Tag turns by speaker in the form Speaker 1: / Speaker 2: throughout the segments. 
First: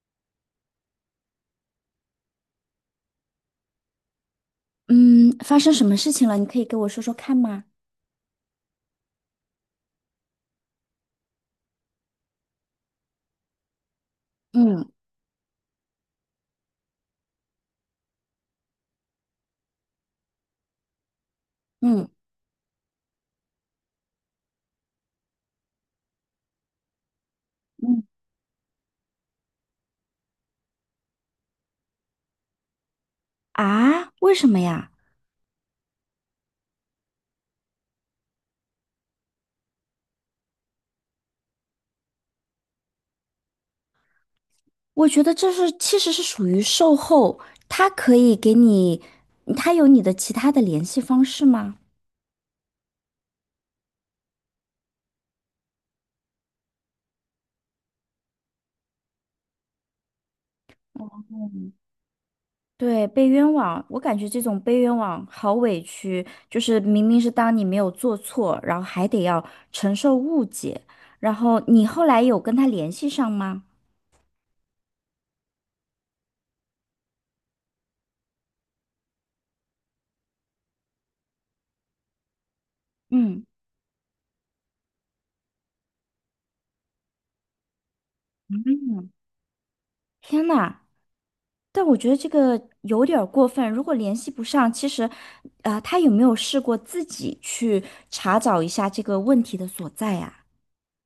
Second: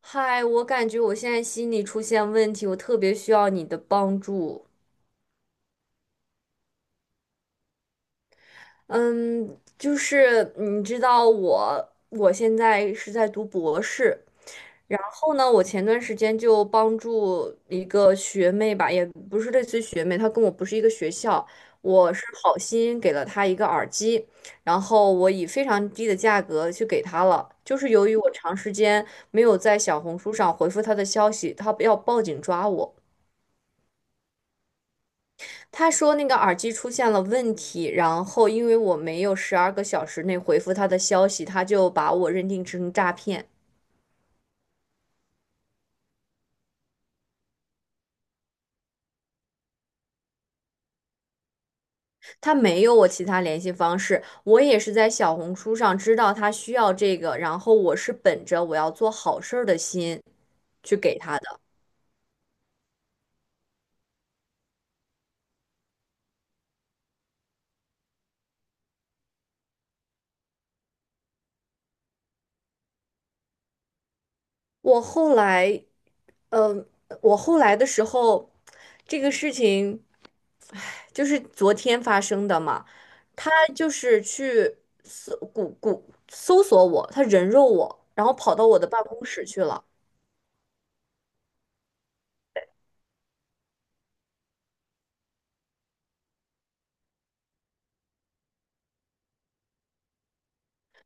Speaker 1: 嗨，我感觉我现在心理出现问题，我特别需要你的帮助。
Speaker 2: 嗯，发生什么事情了？你可以给我说说看吗？
Speaker 1: 嗯，就是你知道我现在是在读博士，
Speaker 2: 嗯
Speaker 1: 然后呢，我前段时间就帮助一个学妹吧，也不是类似于学妹，她跟我不是一个学校，
Speaker 2: 嗯
Speaker 1: 我是好心给了她一个耳机，然后我以非常低的价格去给她了。就是
Speaker 2: 嗯。
Speaker 1: 由于我长时间没有在小红书上回复她的消息，她要报警抓我。
Speaker 2: 啊，为什么呀？
Speaker 1: 他说那个耳机出现了问题，然后因为我没有十二个小时内回复他的消息，他就把我认定成诈骗。
Speaker 2: 我觉得这是其实是属于售后，他可以给你，他有你的其他的联系方式吗？
Speaker 1: 他没有我其他联系方式，我也是在小红书上知道他需要这个，然后我是本着我要做好事儿的心去给他的。
Speaker 2: 对，被冤枉，我感觉这种被冤枉好委屈，就是明明是当你没有做错，然后还得要承受误解，然后你后来有跟他联系上吗？
Speaker 1: 我后来嗯，我后来的时候，这个事情，唉，就是昨天发生的嘛。
Speaker 2: 嗯
Speaker 1: 他就是去搜谷谷搜索我，他人肉我，然后跑到我的办
Speaker 2: 嗯，
Speaker 1: 公室去了。
Speaker 2: 天呐，但我觉得这个有点儿过分。如果联系不上，其实，啊，他有没有试过自己去查找一下这个问题的所在呀？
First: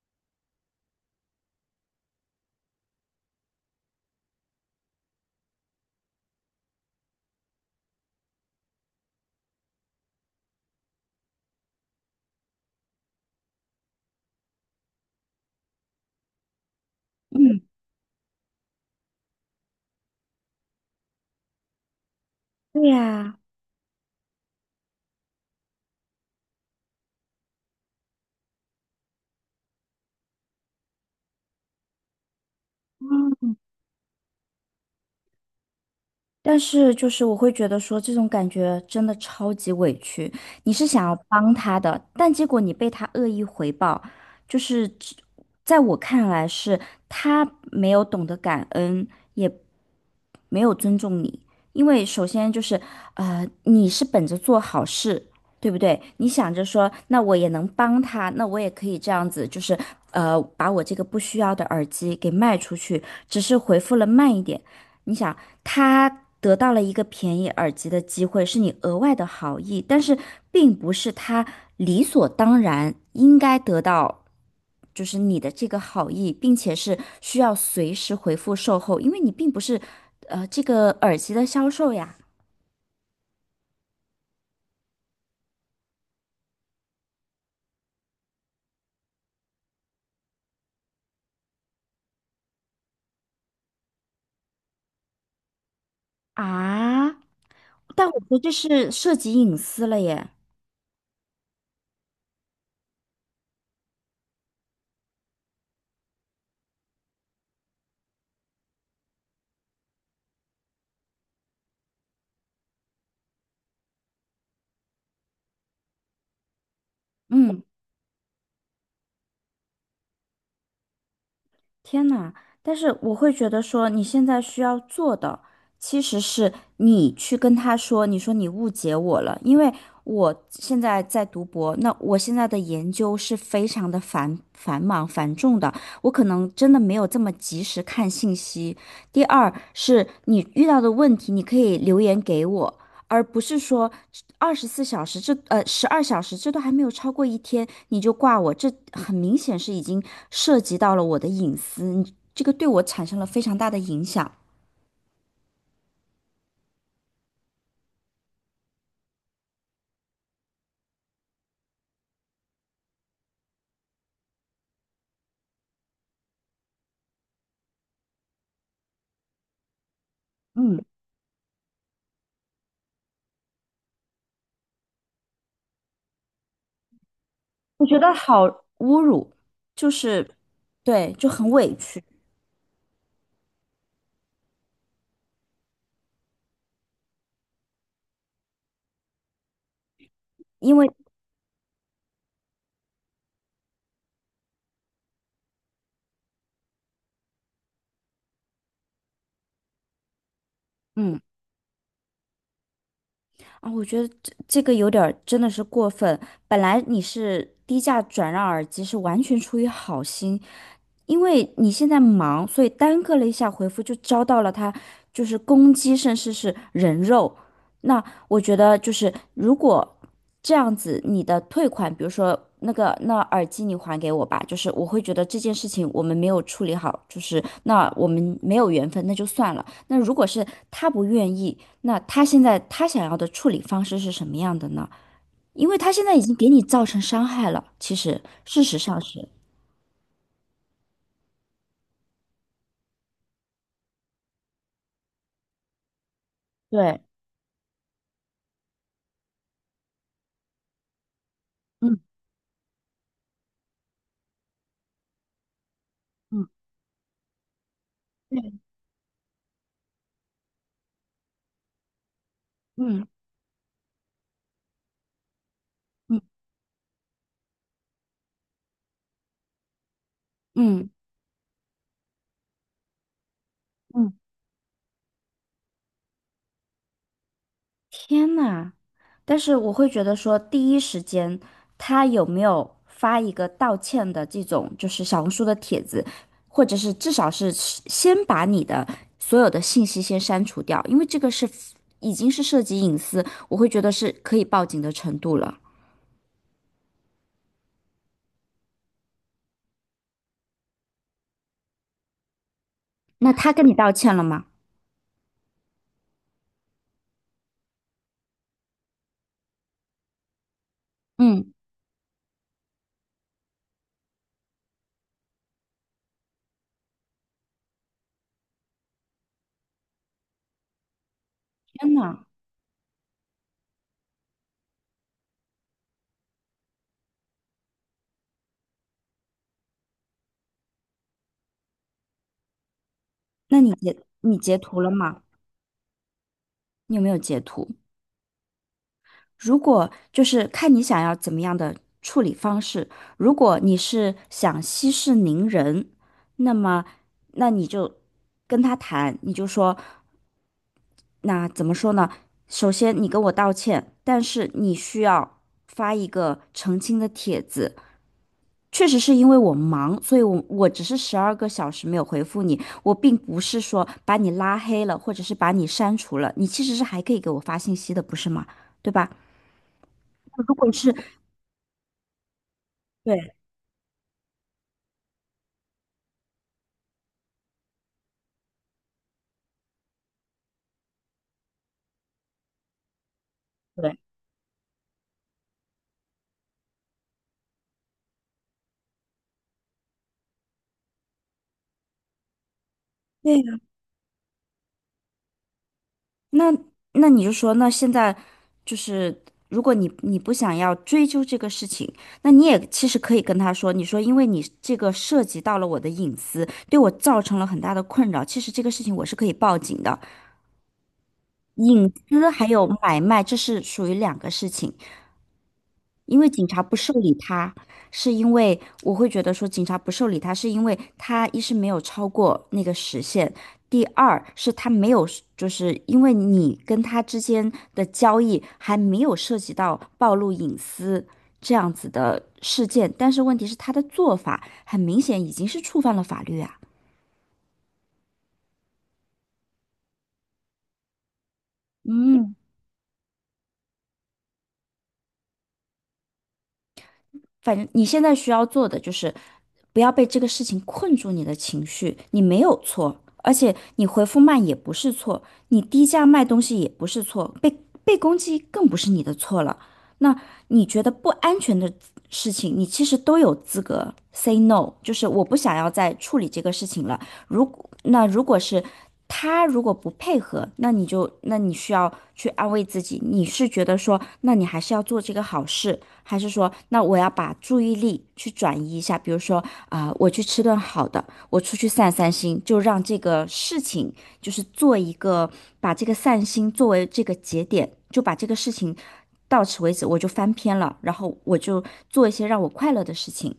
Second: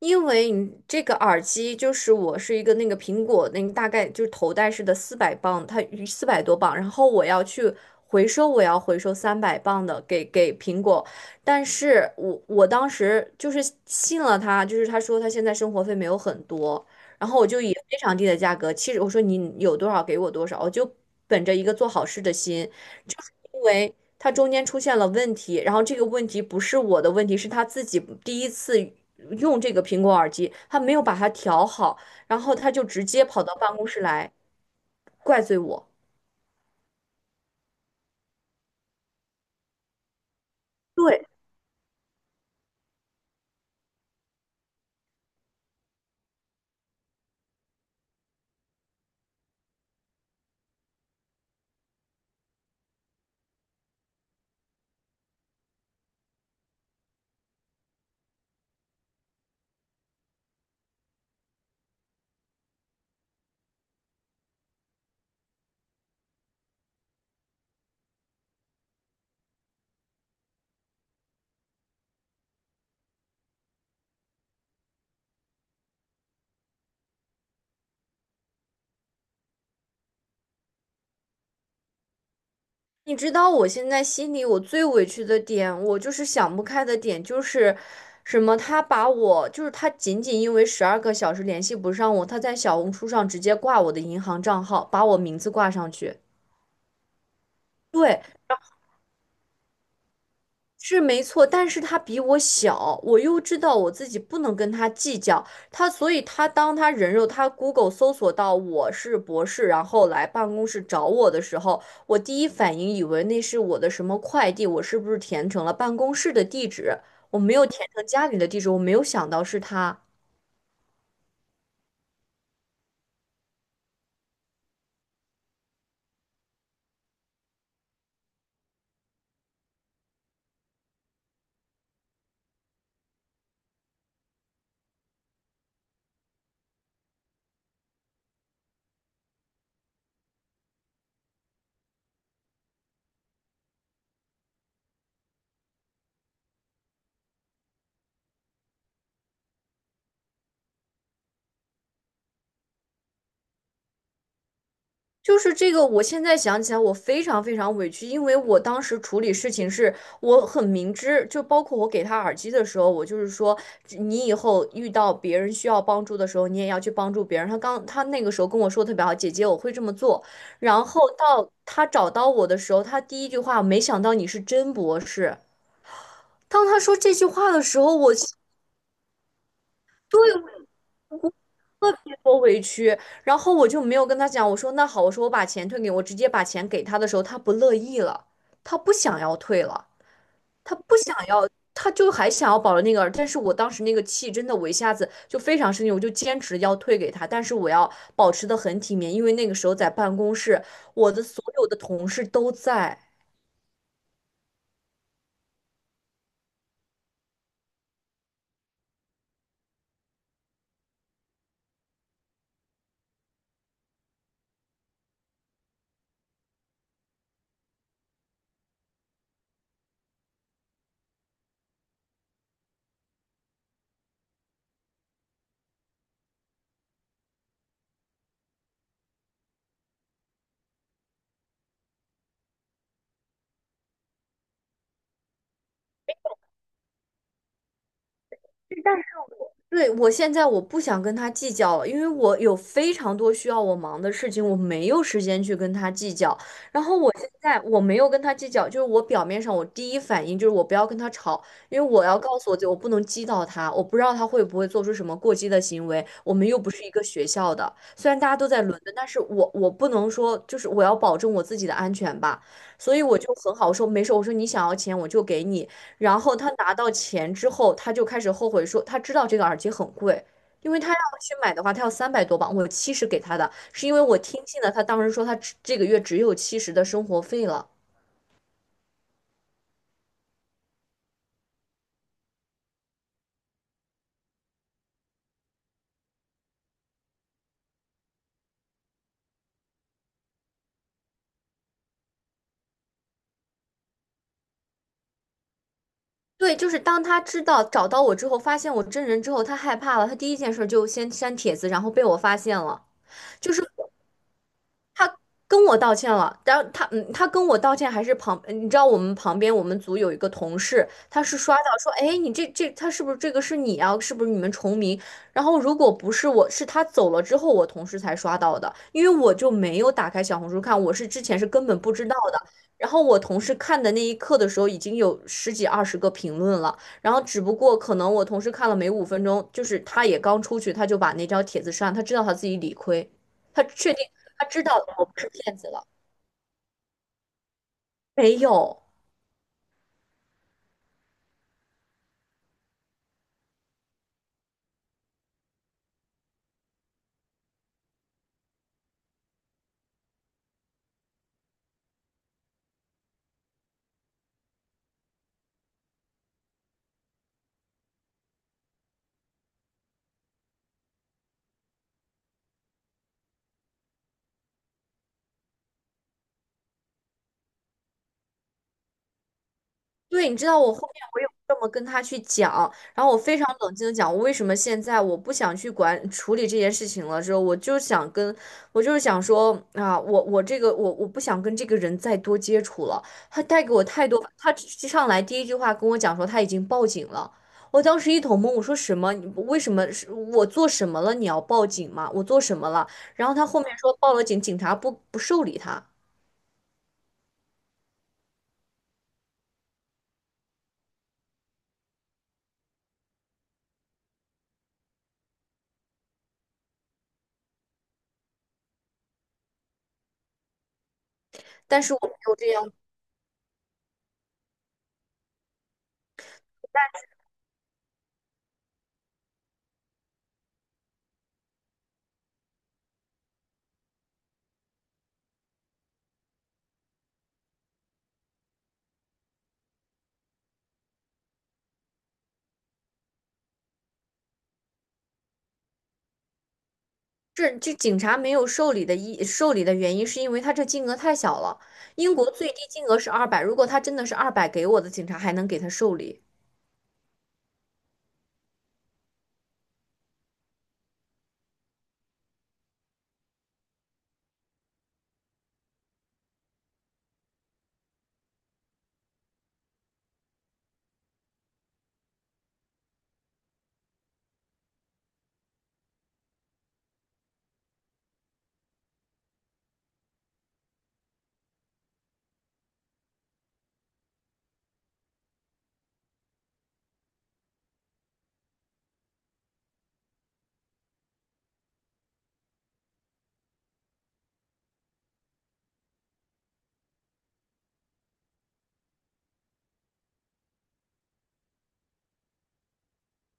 Speaker 1: 因为你这个耳机就是我是一个那个苹果那个大概就是头戴式的400磅，它400多磅，然后我要去回收，我要回收300磅的给苹果，但是我当时就是信了他，就是他说他现在生活费没有很多，然后我
Speaker 2: 嗯。
Speaker 1: 就以非常低的价格，其实我说你有多少给我多少，我就本着一个做好事的心，
Speaker 2: 对
Speaker 1: 就是
Speaker 2: 呀。
Speaker 1: 因为他中间出现了问题，然后这个问题不是我的问题，是他自己第一次用这个苹果耳机，他没有把它调好，然后他就直接跑到办公室来怪罪我。
Speaker 2: 但是就是我会觉得说这种感觉真的超级委屈，你是想要
Speaker 1: 对，
Speaker 2: 帮他的，但结果你被他恶意回报，就是只在我看来是他没有懂得感恩，也没有尊重你，因为首先就是你是本着做好事，对不对？你想着说那我也能帮他，那我也可以这样子，就是把我这个不需要的耳机给卖出去，只是回复了慢一点。你想，他得到了一个便宜耳机的机会，是你额外的好意，但是并不是他理所当然应该得到，就是你的这个好意，并且是需要随时回复售后，因为你并不是这个耳机的销售呀。
Speaker 1: 你知道我现在心里我最委屈的点，我就是想不开的点就是什么？他把我就是他仅仅因为十二个小时联系不上我，他在小红书上直接挂我的银行账号，把我名字挂上去。
Speaker 2: 啊，但我
Speaker 1: 对，
Speaker 2: 觉得这是涉及隐私了耶。
Speaker 1: 是没错，但是他比我小，我又知道我自己不能跟他计较，他所以他当他人肉他 Google 搜索到我是博士，然后来办公室找我的时候，我第一反应以为那是我的什么快递，我是不是填成了办公室的地址？我没
Speaker 2: 嗯。
Speaker 1: 有填成家里的地址，我没有想到是他。
Speaker 2: 天呐，但是我会觉得说，你现在需要做的其实是你去跟他说，你说你误解我了，因为我现在在读博，那我现在的研究是非常的繁重的，我可能真的没有这么及时看信息。第二是你遇到的问题，你可以留言给我，而不是说二十四小时这呃12小时这都还没有超过一天你就挂我，这很明显是已经涉及到了我的隐私，你这个对我产生了非常大的影响。
Speaker 1: 就是这个，我现在想起来，我非常非常委屈，因为我当时处理事情是我很明知，就包括我给他耳机的时候，我就是说，你以后遇到别人需要帮助的时候，你也要去帮助别人。他那个时候跟我说得特别好，姐姐，我会这么做。
Speaker 2: 嗯，
Speaker 1: 然后到他找到我的时候，他第一句话，没想到你是真博士。当他说这句话的时
Speaker 2: 我
Speaker 1: 候，
Speaker 2: 觉得
Speaker 1: 我。
Speaker 2: 好侮辱，就是
Speaker 1: 对，
Speaker 2: 对，就很委屈，
Speaker 1: 多委屈，然后我就没有跟他讲，我说那好，我说我把钱退给你我直接把钱给他的时候，他不乐意了，他不想要退了，他
Speaker 2: 因为
Speaker 1: 不想要，他就还想要保留那个，但是我当时那个气真的，我一下子就非常生气，我就坚持要退给他，但是我要保持的很体面，因为那个时候在办公室，我
Speaker 2: 嗯。
Speaker 1: 的所有的同事都在。
Speaker 2: 啊，我觉得这个有点儿真的是过分。本来你是低价转让耳机，是完全出于好心，因为你现在忙，所以耽搁了一下回复，就遭到了他就是攻击，甚至是人肉。那我觉得就是如果这样子，你的退款，比如说那个那耳机你还给我吧，就是我会觉得这件事情我们没有处理好，就是那我们没有缘分，那就算了。那如果是他不愿意，那他现在他想要的处理方式是什么样的呢？因为他现在已经给你造成伤害了，其实事实
Speaker 1: 但。
Speaker 2: 上是，
Speaker 1: 对，我现在我不想跟他计较了，因为我有非常多需要我忙的事情，我没有时间去跟他计较。然后
Speaker 2: 对，
Speaker 1: 我现在我没有跟他计较，就是我表面上我第一反应就是我不要跟他吵，因为
Speaker 2: 嗯
Speaker 1: 我要告诉我自己我不能激到他，我不知道他会不会做出什么过激的行为。我们
Speaker 2: 嗯，
Speaker 1: 又不是一个学校的，虽然大家都在
Speaker 2: 对，
Speaker 1: 伦敦，但是我不能说就是我要保证我自己的安全吧，所以
Speaker 2: 嗯
Speaker 1: 我就很好说没事，我说你想要钱我就给你，然后
Speaker 2: 嗯
Speaker 1: 他拿到钱之后，他就开始后悔说，他知道这个耳机很贵，因为
Speaker 2: 嗯
Speaker 1: 他要去买的话，他要300多磅我七十给他的，是因为
Speaker 2: 嗯。
Speaker 1: 我听信了他当时说他只这个月只有七十的生活费了。
Speaker 2: 天呐！但是我会觉得说，第一时间他有没有发一个道歉的这种，就是小红书的帖子，或者是至少是先把你的所有的信息先删除掉，因为这个是已经是涉及隐私，我会觉得是可以报警的程度了。
Speaker 1: 对，就是当他知道找到我之后，发现我真人之后，他害怕了，他第一件事就先删帖子，然后被我发现了。
Speaker 2: 那
Speaker 1: 就
Speaker 2: 他
Speaker 1: 是
Speaker 2: 跟你道歉了吗？
Speaker 1: 他跟我道歉了，然后他他跟我道歉还是旁，你知道我们旁边我们组有一个同事，他是
Speaker 2: 嗯，
Speaker 1: 刷到说，哎，你这他是不是这个是你啊？是不是你们重名？然后如果不是我，是他走了之后我同事才刷到的，因为我就没有打开小红书看，我是之前是根本
Speaker 2: 天
Speaker 1: 不知道
Speaker 2: 呐，
Speaker 1: 的。然后我同事看的那一刻的时候，已经有十几二十个评论了，然后只不过可能我同事看了没5分钟，就是他也刚出去，他就把那条帖子删了，他知道他自己理亏。
Speaker 2: 那
Speaker 1: 他
Speaker 2: 你
Speaker 1: 确定
Speaker 2: 你
Speaker 1: 他
Speaker 2: 截
Speaker 1: 知道
Speaker 2: 图了
Speaker 1: 了我不
Speaker 2: 吗？
Speaker 1: 是骗子了，
Speaker 2: 你有没有截图？
Speaker 1: 没有。
Speaker 2: 如果就是看你想要怎么样的处理方式，如果你是想息事宁人，那么那你就跟他谈，你就说，那怎么说呢？首先你跟我道歉，但是你需要发一个澄清的帖子。确实是因为我忙，所以我只是12个小时没有回复你，我并不是说把你拉黑了，或者是把你删除了，你其实是还可以给我发信息的，不是吗？对吧？
Speaker 1: 对，你知
Speaker 2: 如
Speaker 1: 道我
Speaker 2: 果
Speaker 1: 后
Speaker 2: 是
Speaker 1: 面我有这么跟他去讲，然后我
Speaker 2: 对，
Speaker 1: 非常冷静的讲，我为什么现在我不想去管处理这件事情了。之后我就想跟，我就是想说啊，我这个我不想跟这个人再多接触了。他带给我
Speaker 2: 对。
Speaker 1: 太多，他上来第一句话跟我讲说他已经报警了。我当时一头懵，我说什么？你为什么是我做什么了？你要报警吗？我做什么了？然后
Speaker 2: 对
Speaker 1: 他
Speaker 2: 呀，
Speaker 1: 后面说报了警，警察不受理他，
Speaker 2: 那那你就说，那现在就是，如果你不想要追究这个事情，那你也其实可以跟他说，你说因为你这个涉及到了我的隐私，对我造成了很大的困扰，其实这个事情我是可以报警的。
Speaker 1: 但
Speaker 2: 隐
Speaker 1: 是我没
Speaker 2: 私
Speaker 1: 有
Speaker 2: 还
Speaker 1: 这
Speaker 2: 有
Speaker 1: 样
Speaker 2: 买卖，这是属于两个事情。因为警察不受理他，是因为我会觉得说警察不受理他，是因为他一是没有超过那个时限，第二是他没有，就是因为你跟他之间的交易还没有涉及到暴露隐私这样子的事件，但是问题是他的做法很明显已经是触犯了法律啊。
Speaker 1: 这警察没有受理的原因，是因为他这金额太小了。英国
Speaker 2: 嗯。
Speaker 1: 最低金额是二百，如果他真的是二百给我的，警察还能给他受理。
Speaker 2: 反正你现在需要做的就是不要被这个事情困住你的情绪，你没有错，而且你回复慢也不是错，你低价卖东西也不是错，被攻击更不是你的错了。那你觉得不安全的事情，你其实都有资格 say no，就是我不想要再处理这个事情了。如果那如果是他如果不配合，那你需要去安慰自己，你是觉得说，那你还是要做这个好事。还是说，那我要把注意力去转移一下，比如说我去吃顿好的，我出去散散心，就让这个事情就是做一个，把这个散心作为这个节点，就把这个事情到此为止，我就翻篇了，然后我就做一些让我快乐的事情。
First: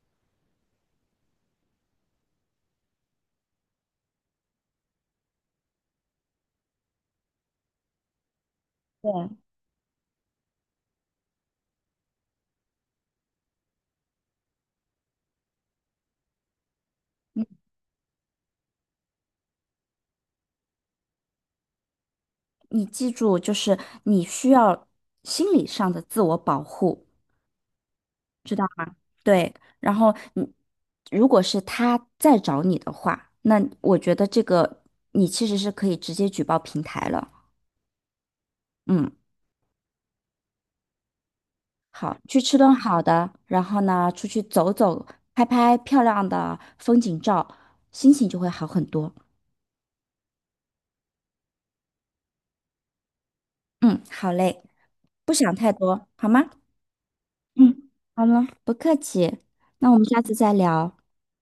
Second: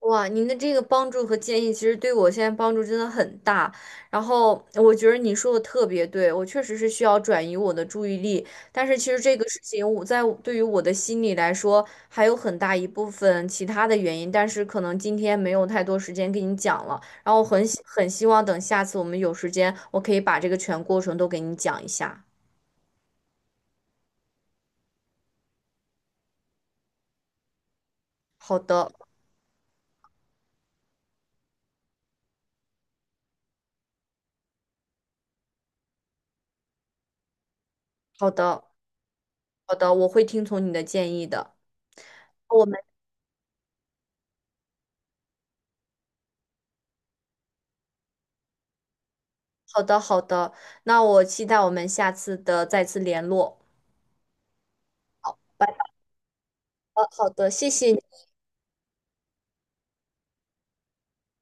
Speaker 1: 哇，您的这个帮助和建议，其实对我现在帮助真的很大。然后我觉得你说的特别对，我确实是需要转移我的注意力。但是其实
Speaker 2: 对，
Speaker 1: 这个事情，我在我对于我的心理来说，还有很大一部分其他的原因。但是可能今天没有太多时间跟你讲了。然后我很希望等下次我们有时间，我可以把这个全过程都给你讲一下。
Speaker 2: 你记住，就是你需要心理上的自我保护，
Speaker 1: 好的，
Speaker 2: 对，然后你如果是他再找你的话，那我觉得这个你其实是可以直接举报平台了。
Speaker 1: 好的，
Speaker 2: 嗯，
Speaker 1: 好的，我会听从你的建议的。
Speaker 2: 好，去吃
Speaker 1: 我
Speaker 2: 顿
Speaker 1: 们
Speaker 2: 好的，然后呢，出去走走，拍拍漂亮的风景照，心情就会好很多。
Speaker 1: 好的，好的，那我期待我们下次的再次联络。
Speaker 2: 嗯，好嘞，不
Speaker 1: 好，
Speaker 2: 想
Speaker 1: 拜
Speaker 2: 太
Speaker 1: 拜。
Speaker 2: 多，好吗？
Speaker 1: 好的，谢
Speaker 2: 嗯，
Speaker 1: 谢你
Speaker 2: 好了，不客气，那我们下次再聊，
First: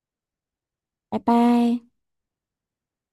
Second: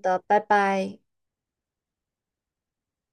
Speaker 1: 的，拜拜。
Speaker 2: 拜拜。